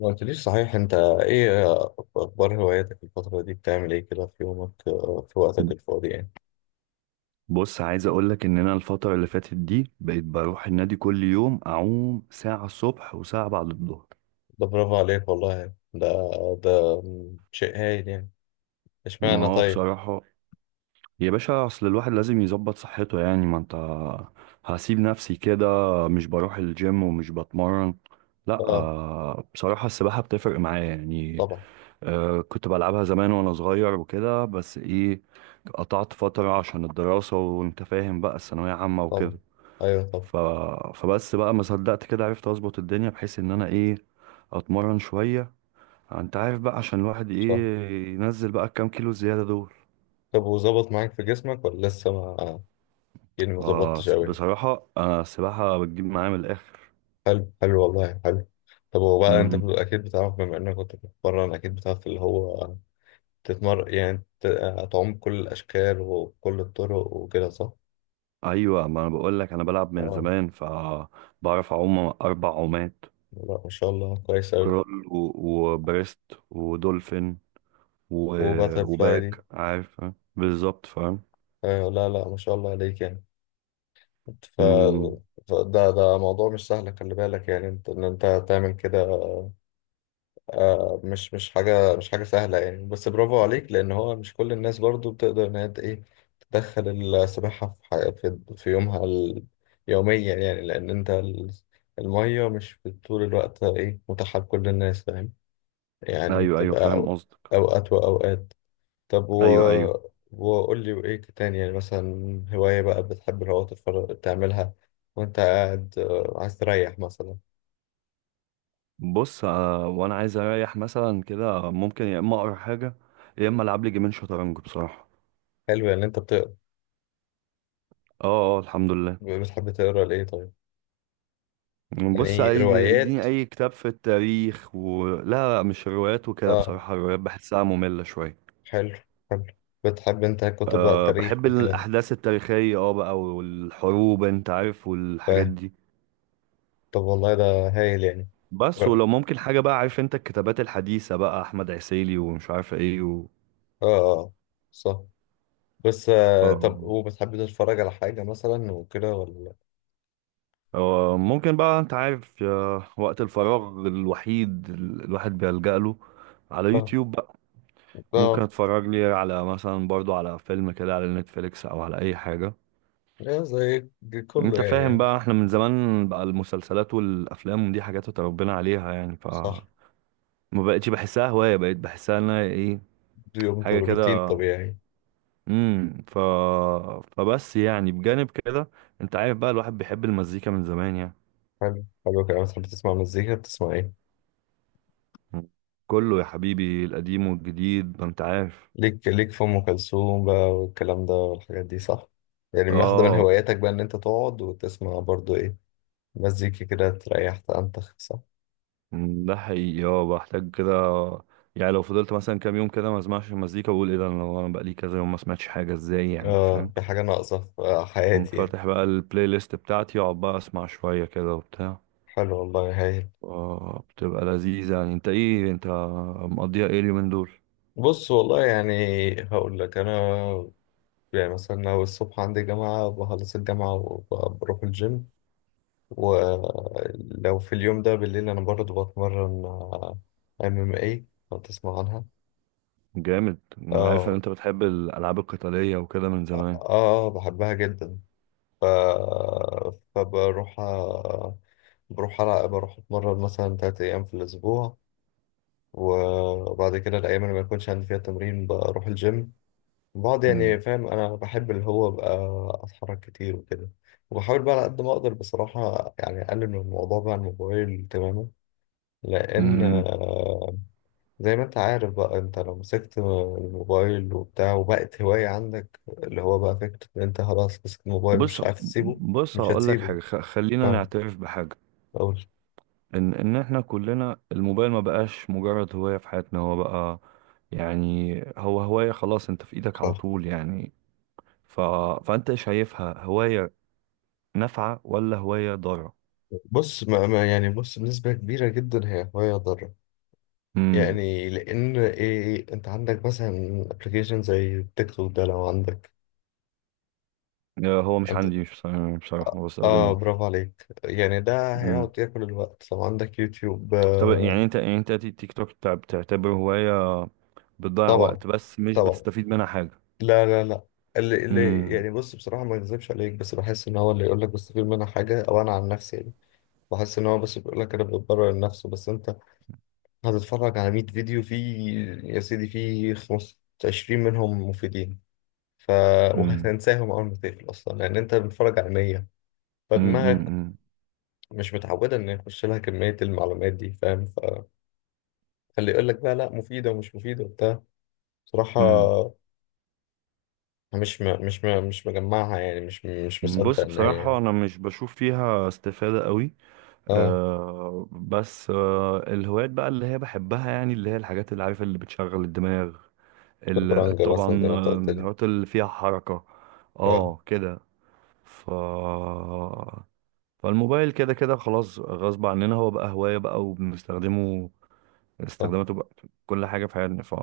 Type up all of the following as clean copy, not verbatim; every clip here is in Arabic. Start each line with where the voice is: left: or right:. left: ما قلتليش صحيح انت؟ ايه اخبار هواياتك الفترة دي، بتعمل ايه كده في يومك، في وقتك الفاضي يعني؟
right: بص، عايز اقولك ان انا الفترة اللي فاتت دي بقيت بروح النادي كل يوم اعوم ساعة الصبح وساعة بعد الظهر.
left: ده برافو عليك والله. ده شيء هايل يعني.
right: ما
left: اشمعنى
right: هو
left: طيب؟
right: بصراحة يا باشا، اصل الواحد لازم يظبط صحته، يعني ما انت هسيب نفسي كده، مش بروح الجيم ومش بتمرن. لا
left: اه
right: بصراحة السباحة بتفرق معايا يعني.
left: طبعا.
right: كنت بلعبها زمان وانا صغير وكده، بس ايه، قطعت فترة عشان الدراسة، وانت فاهم بقى الثانوية عامة
left: طبعا،
right: وكده.
left: ايوه طبعا.
right: ف... فبس بقى ما صدقت كده، عرفت اظبط الدنيا بحيث ان انا ايه، اتمرن شوية. انت عارف بقى، عشان الواحد
left: صح.
right: ايه، ينزل بقى الكام كيلو زيادة دول.
left: طب وظبط معاك في جسمك ولا لسه ما، يعني ما ظبطتش قوي؟
right: بصراحة انا السباحة بتجيب معايا من الاخر.
left: حلو حلو والله، حلو. طب هو بقى انت
right: مم.
left: اكيد بتعرف، بما انك كنت بتتمرن اكيد بتعرف اللي هو تتمرن، يعني تعوم كل الاشكال وكل الطرق وكده، صح؟
right: ايوه، ما انا بقول لك، انا بلعب من
left: اه
right: زمان فبعرف اعوم اربع عومات:
left: لا ما شاء الله، كويس أوي.
right: كرول وبريست، ودولفين،
left: وباتر فلاي دي.
right: وباك، عارف. بالظبط، فاهم.
left: آه لا لا، ما شاء الله عليك يعني. ف...
right: مم.
left: فده موضوع مش سهل، خلي بالك يعني انت، ان انت تعمل كده. مش حاجة سهلة يعني، بس برافو عليك، لأن هو مش كل الناس برضو بتقدر إن هي ت- إيه تدخل السباحة في في يومها، يوميا يعني. لأن انت المية مش طول الوقت متاحة لكل الناس، فاهم يعني،
right: ايوه ايوه،
left: بتبقى
right: فاهم قصدك.
left: أوقات وأوقات. طب و...
right: ايوه ايوه.
left: وقول لي وإيه تاني، يعني مثلا هواية بقى بتحب اللي هو تتفرج تعملها وأنت قاعد، عايز تريح مثلا.
right: بص، وانا عايز اريح مثلا كده، ممكن يا اما اقرا حاجه، يا اما العب لي جيمين شطرنج بصراحه.
left: حلو يعني، أنت
right: اه اه، الحمد لله.
left: بتحب تقرا لإيه طيب؟ يعني
right: بص،
left: إيه، روايات؟
right: اديني اي كتاب في التاريخ. ولا لا لا، مش روايات وكده،
left: آه،
right: بصراحه الروايات بحسها ممله شويه.
left: حلو حلو. بتحب أنت كتب بقى
right: أه،
left: التاريخ
right: بحب
left: وكده؟
right: الاحداث التاريخيه، اه بقى، والحروب، انت عارف، والحاجات
left: فاهم.
right: دي.
left: طب والله ده هايل يعني.
right: بس
left: آه،
right: ولو ممكن حاجه بقى، عارف انت الكتابات الحديثه بقى، احمد عسيلي، ومش عارف ايه
left: آه، آه، صح. بس طب،
right: آه.
left: وبتحب تتفرج على حاجة مثلا وكده ولا؟
right: هو ممكن بقى، انت عارف، يا وقت الفراغ الوحيد الواحد بيلجأ له على
left: آه،
right: يوتيوب بقى. ممكن
left: آه،
right: اتفرج لي على مثلا، برضو، على فيلم كده، على نتفليكس او على اي حاجة.
left: إيه، زي كله
right: انت
left: يعني،
right: فاهم بقى، احنا من زمان بقى المسلسلات والافلام دي حاجات اتربينا عليها يعني،
left: صح.
right: ما بقتش بحسها هواية، بقيت بحسها انها ايه،
left: يوم
right: حاجة
left: روتين
right: كده.
left: طبيعي.
right: امم ف فبس يعني، بجانب كده، انت عارف بقى الواحد بيحب المزيكا من زمان يعني.
left: حلو، حلو كده. بتحب تسمع مزيكا، بتسمع ايه؟
right: كله يا حبيبي، القديم والجديد، ما انت عارف.
left: ليك في ام كلثوم بقى والكلام ده والحاجات دي، صح؟ يعني واحده من
right: اه.
left: هواياتك بقى ان انت تقعد وتسمع برضو ايه، مزيكا كده تريح تنتخ، صح؟
right: ده حقيقي، اه بحتاج كده. يعني لو فضلت مثلا كام يوم كده ما اسمعش المزيكا، بقول ايه ده، انا بقالي كذا يوم ما سمعتش حاجه، ازاي يعني،
left: اه،
right: فاهم.
left: في حاجه ناقصه في
right: قوم
left: حياتي يعني.
right: فاتح بقى البلاي ليست بتاعتي، اقعد بقى اسمع شويه كده وبتاع.
left: حلو والله، هايل.
right: اه، بتبقى لذيذه يعني. انت ايه، انت مقضيها ايه اليومين دول؟
left: بص والله يعني، هقول لك انا، يعني مثلا لو الصبح عندي جامعه بخلص الجامعه وبروح الجيم. ولو في اليوم ده بالليل انا برضه بتمرن. ام ام اي لو تسمع عنها.
right: جامد، انا عارف ان
left: اه،
right: انت بتحب الالعاب القتاليه وكده من
left: اه،
right: زمان.
left: بحبها جدا. ف... فبروح أ- بروح ألعب، بروح اتمرن مثلا تلات ايام في الاسبوع. وبعد كده الايام اللي ما يكونش عندي فيها تمرين بروح الجيم بعض،
right: مم.
left: يعني فاهم، انا بحب اللي هو ابقى اتحرك كتير وكده. وبحاول بقى على قد ما اقدر بصراحة يعني اقلل من الموضوع بقى على الموبايل تماما، لان
right: مم.
left: زي ما انت عارف بقى، انت لو مسكت الموبايل وبتاع وبقت هواية عندك، اللي هو بقى فكرة ان انت خلاص مسكت الموبايل
right: بص
left: مش عارف تسيبه،
right: بص
left: مش
right: هقول لك
left: هتسيبه.
right: حاجه، خلينا
left: اه،
right: نعترف بحاجه،
left: اقول
right: ان احنا كلنا الموبايل ما بقاش مجرد هواية في حياتنا، هو بقى، يعني هو هواية خلاص، انت في ايدك على
left: صح.
right: طول يعني. ف... فانت شايفها هواية نافعة ولا هواية ضارة؟
left: بص، ما يعني، بص بنسبة كبيرة جدا هي هواية ضارة،
right: امم
left: يعني لان ايه، انت عندك مثلا ابلكيشن زي تيك توك ده لو عندك
right: هو مش
left: انت.
right: عندي، مش بص- يعني بصراحة ما
left: اه
right: بستخدموش.
left: برافو عليك يعني، ده
right: امم
left: هيقعد ياكل الوقت لو عندك يوتيوب.
right: طب يعني انت، تيك توك بتعتبره هواية بتضيع
left: طبعا،
right: وقت بس مش
left: طبعا.
right: بتستفيد منها حاجة؟
left: لا لا لا، اللي
right: امم
left: يعني، بص بصراحة ما اكذبش عليك، بس بحس ان هو اللي يقول لك بستفيد منها حاجة، او انا عن نفسي يعني بحس ان هو بس بيقول لك، انا بتبرر لنفسه. بس انت هتتفرج على 100 فيديو فيه، يا سيدي فيه 25 منهم مفيدين. ف
right: امم
left: وهتنساهم اول ما تقفل اصلا، لان انت بتتفرج على 100، فدماغك
right: امم
left: مش متعودة ان يخش لها كمية المعلومات دي، فاهم. فاللي يقول لك بقى لا مفيدة ومش مفيدة وبتاع، بصراحة
right: امم
left: مش مجمعها يعني، مش مصدق
right: بص،
left: ان هي يعني.
right: بصراحة انا مش بشوف فيها استفادة قوي.
left: اه،
right: بس الهوايات بقى اللي هي بحبها، يعني اللي هي الحاجات اللي عارف اللي بتشغل الدماغ،
left: شطرنج مثلا زي
right: طبعا،
left: ما انت قلت لي.
right: الهوايات اللي فيها حركة.
left: اه،
right: اه كده. ف فالموبايل كده كده خلاص، غصب عننا هو بقى هواية بقى وبنستخدمه.
left: صح،
right: استخداماته بقى في كل حاجة في حياتنا،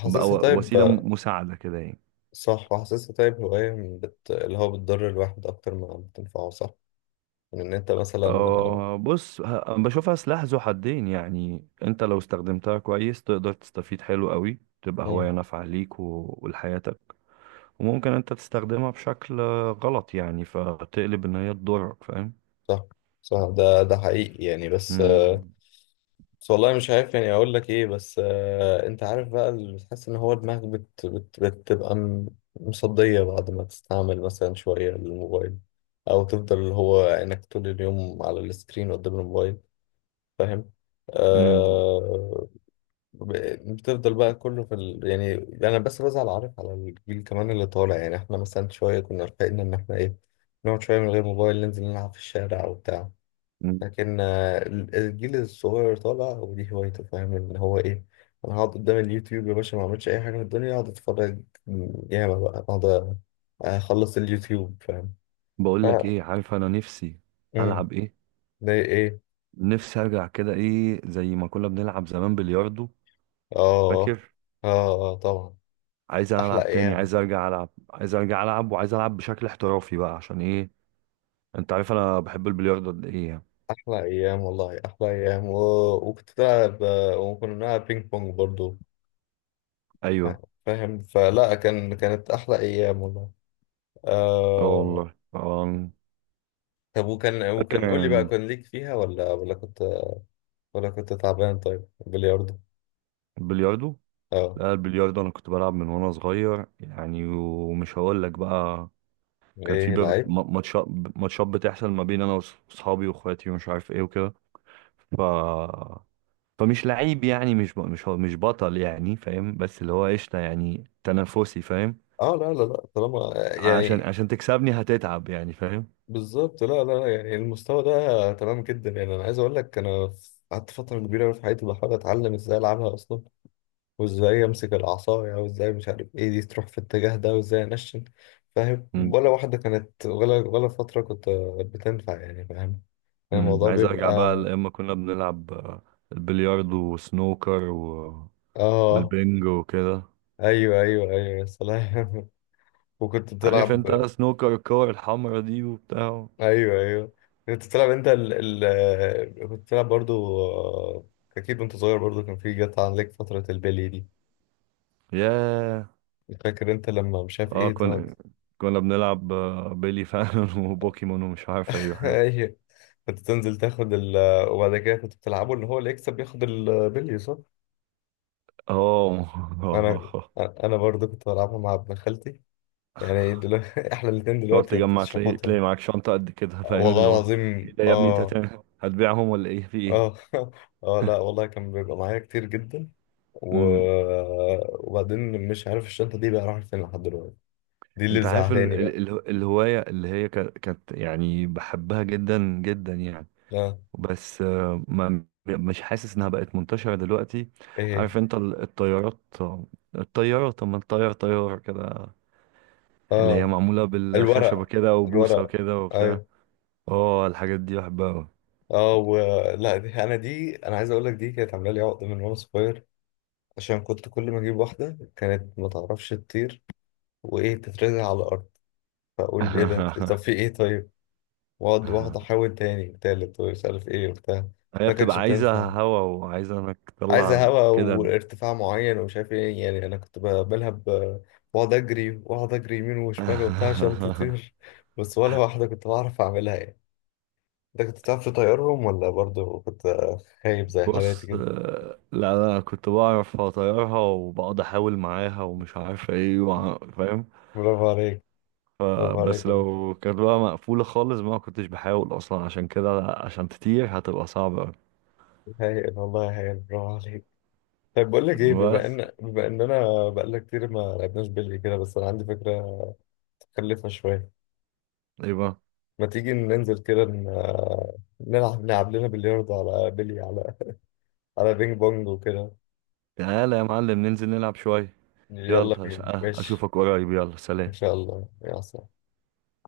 right: فبقى
left: طيب،
right: وسيلة مساعدة كده يعني.
left: صح. وحاسسها طيب هواية من اللي هو بتضر الواحد أكتر ما بتنفعه، صح، من إن أنت مثلا.
right: بص، بشوفها سلاح ذو حدين، يعني انت لو استخدمتها كويس تقدر تستفيد حلو قوي، تبقى هواية
left: مم.
right: نافعة ليك ولحياتك. وممكن انت تستخدمها بشكل غلط يعني، فتقلب ان هي تضرك، فاهم.
left: صح، صح، ده حقيقي يعني. بس
right: مم.
left: بس والله مش عارف يعني أقول لك إيه. بس أنت عارف بقى اللي بتحس إن هو دماغك بتبقى مصدية بعد ما تستعمل مثلا شوية الموبايل، أو تفضل اللي هو إنك طول اليوم على السكرين قدام الموبايل، فاهم.
right: مم.
left: آه بتفضل بقى كله في يعني. انا بس بزعل عارف، على الجيل كمان اللي طالع يعني، احنا مثلا شويه كنا رفاقنا ان احنا ايه، نقعد شويه من غير موبايل، ننزل نلعب في الشارع وبتاع.
right: مم.
left: لكن الجيل الصغير طالع ودي هوايته، فاهم ان هو ايه، انا هقعد قدام اليوتيوب يا باشا ما اعملش اي حاجه في الدنيا، اقعد اتفرج ياما بقى، اقعد اخلص اليوتيوب، فاهم. ف
right: بقول لك ايه، عارف انا نفسي
left: امم
right: العب ايه،
left: ده ايه؟
right: نفسي ارجع كده ايه زي ما كنا بنلعب زمان، بلياردو،
left: اه،
right: فاكر.
left: اه، طبعا.
right: عايز
left: احلى
right: العب تاني،
left: ايام،
right: عايز ارجع العب، عايز ارجع العب، وعايز العب بشكل احترافي بقى، عشان ايه، انت عارف انا بحب البلياردو قد ايه يعني.
left: احلى ايام والله، احلى ايام وكنت بلعب، وكنا بنلعب بينج بونج برضو، فا-
right: ايوه.
left: فاهم، فلا كانت احلى ايام والله.
right: اه
left: آه...
right: والله اه.
left: طب وكان
right: فاكر
left: وكان قول لي بقى،
right: يعني.
left: كان ليك فيها ولا كنت، ولا كنت تعبان؟ طيب بلياردو.
right: البلياردو؟
left: اه،
right: لا، البلياردو انا كنت بلعب من وانا صغير يعني، ومش هقول لك بقى، كان في
left: ايه لعيب.
right: ماتشات بتحصل ما بين انا واصحابي واخواتي ومش عارف ايه وكده. ف فمش لعيب يعني، مش ب... مش هو- مش بطل يعني، فاهم، بس اللي هو قشطه يعني، تنافسي، فاهم.
left: اه، لا لا لا، طالما
right: عشان
left: يعني،
right: عشان تكسبني هتتعب يعني، فاهم.
left: بالظبط. لا لا، يعني المستوى ده تمام جدا يعني. انا عايز اقول لك، انا قعدت فتره كبيره أوي في حياتي بحاول اتعلم ازاي العبها اصلا، وازاي امسك العصاية، وازاي مش عارف ايه دي تروح في الاتجاه ده، وازاي انشن، فاهم؟
right: م-
left: ولا واحدة كانت، ولا فترة كنت بتنفع يعني، فاهم، يعني
right: م.
left: الموضوع
right: عايز ارجع بقى
left: بيبقى.
right: لاما كنا بنلعب البلياردو وسنوكر
left: اه،
right: والبنج وكده.
left: ايوه ايوه ايوه، يا سلام. وكنت
right: عارف
left: بتلعب.
right: انت سنوكر، الكور الحمرا دي وبتاع.
left: ايوه ايوه، كنت بتلعب انت ال ال كنت بتلعب برضو، اكيد وانت صغير برضو، كان في، جت عليك فترة البلي دي،
right: ياه.
left: فاكر انت لما مش عارف
right: اه،
left: ايه ده؟
right: كنا بنلعب بيلي فانون وبوكيمون ومش عارف اي حاجة.
left: ايوه. كنت تنزل تاخد وبعد كده كنت بتلعبوا ان هو اللي يكسب ياخد البلي، صح؟ انا
right: اه
left: انا برضه كنت بلعبها مع ابن خالتي، يعني دلوقتي احنا الاتنين
right: تقعد
left: دلوقتي
right: تجمع،
left: شحوطة.
right: تلاقي معاك شنطة قد كده، فاهم،
left: والله
right: اللي هو
left: العظيم
right: ايه ده يا ابني، انت
left: اه.
right: هتعمل هتبيعهم ولا ايه، في ايه؟
left: اه اه لا والله، كان بيبقى معايا كتير جدا و...
right: امم
left: وبعدين مش عارف الشنطة دي بقى راحت فين لحد دلوقتي، دي اللي
right: انت عارف
left: زعلاني بقى.
right: الهواية اللي هي كانت يعني بحبها جدا جدا يعني،
left: اه،
right: بس ما مش حاسس انها بقت منتشرة دلوقتي.
left: ايه.
right: عارف انت الطيارات، الطيارة، طب ما الطيار، طيار كده، اللي هي
left: اه،
right: معمولة بالخشبة
left: الورق
right: كده وبوصة
left: الورق.
right: وكده وبتاع.
left: أيوه.
right: اه، الحاجات دي بحبها أوي.
left: اه ولا دي انا عايز اقول لك دي كانت عامله لي عقده من وانا صغير، عشان كنت كل ما اجيب واحده كانت ما تعرفش تطير، وايه، تترزع على الارض. فاقول ايه ده، طب في ايه طيب؟ واقعد واحده احاول تاني تالت ومش عارف ايه وبتاع،
right: هي
left: ما
right: بتبقى
left: كانتش
right: عايزة
left: بتنفع.
right: هوا وعايزة انك
left: عايزه
right: تطلع
left: هواء
right: كده
left: وارتفاع معين ومش عارف ايه يعني، انا كنت بعملها بقعد اجري، واقعد اجري يمين وشمال وبتاع عشان تطير، بس ولا واحده كنت بعرف اعملها يعني. انت كنت بتعرف تطيرهم، ولا برضه كنت خايب زي حالاتي
right: بص،
left: كده؟
right: لا، انا كنت بعرف اطيرها وبقعد احاول معاها ومش عارف ايه فاهم.
left: برافو عليك. برافو
right: فبس
left: عليك والله،
right: لو كانت بقى مقفولة خالص ما كنتش بحاول أصلا، عشان كده عشان تطير هتبقى صعبة أوي.
left: هايل والله هايل، برافو عليك. طيب بقول لك ايه،
right: بس،
left: بما اننا بقالنا كتير ما لعبناش بلي كده، بس انا عندي فكره متخلفه شويه،
right: إيه بقى؟
left: ما تيجي ننزل كده نلعب لنا بلياردو، على بلي، على بينج بونج وكده؟
right: تعالى يا معلم ننزل نلعب شوية. يلا،
left: يلا بينا، ماشي.
right: أشوفك قريب، يلا
left: ان
right: سلام.
left: شاء الله يا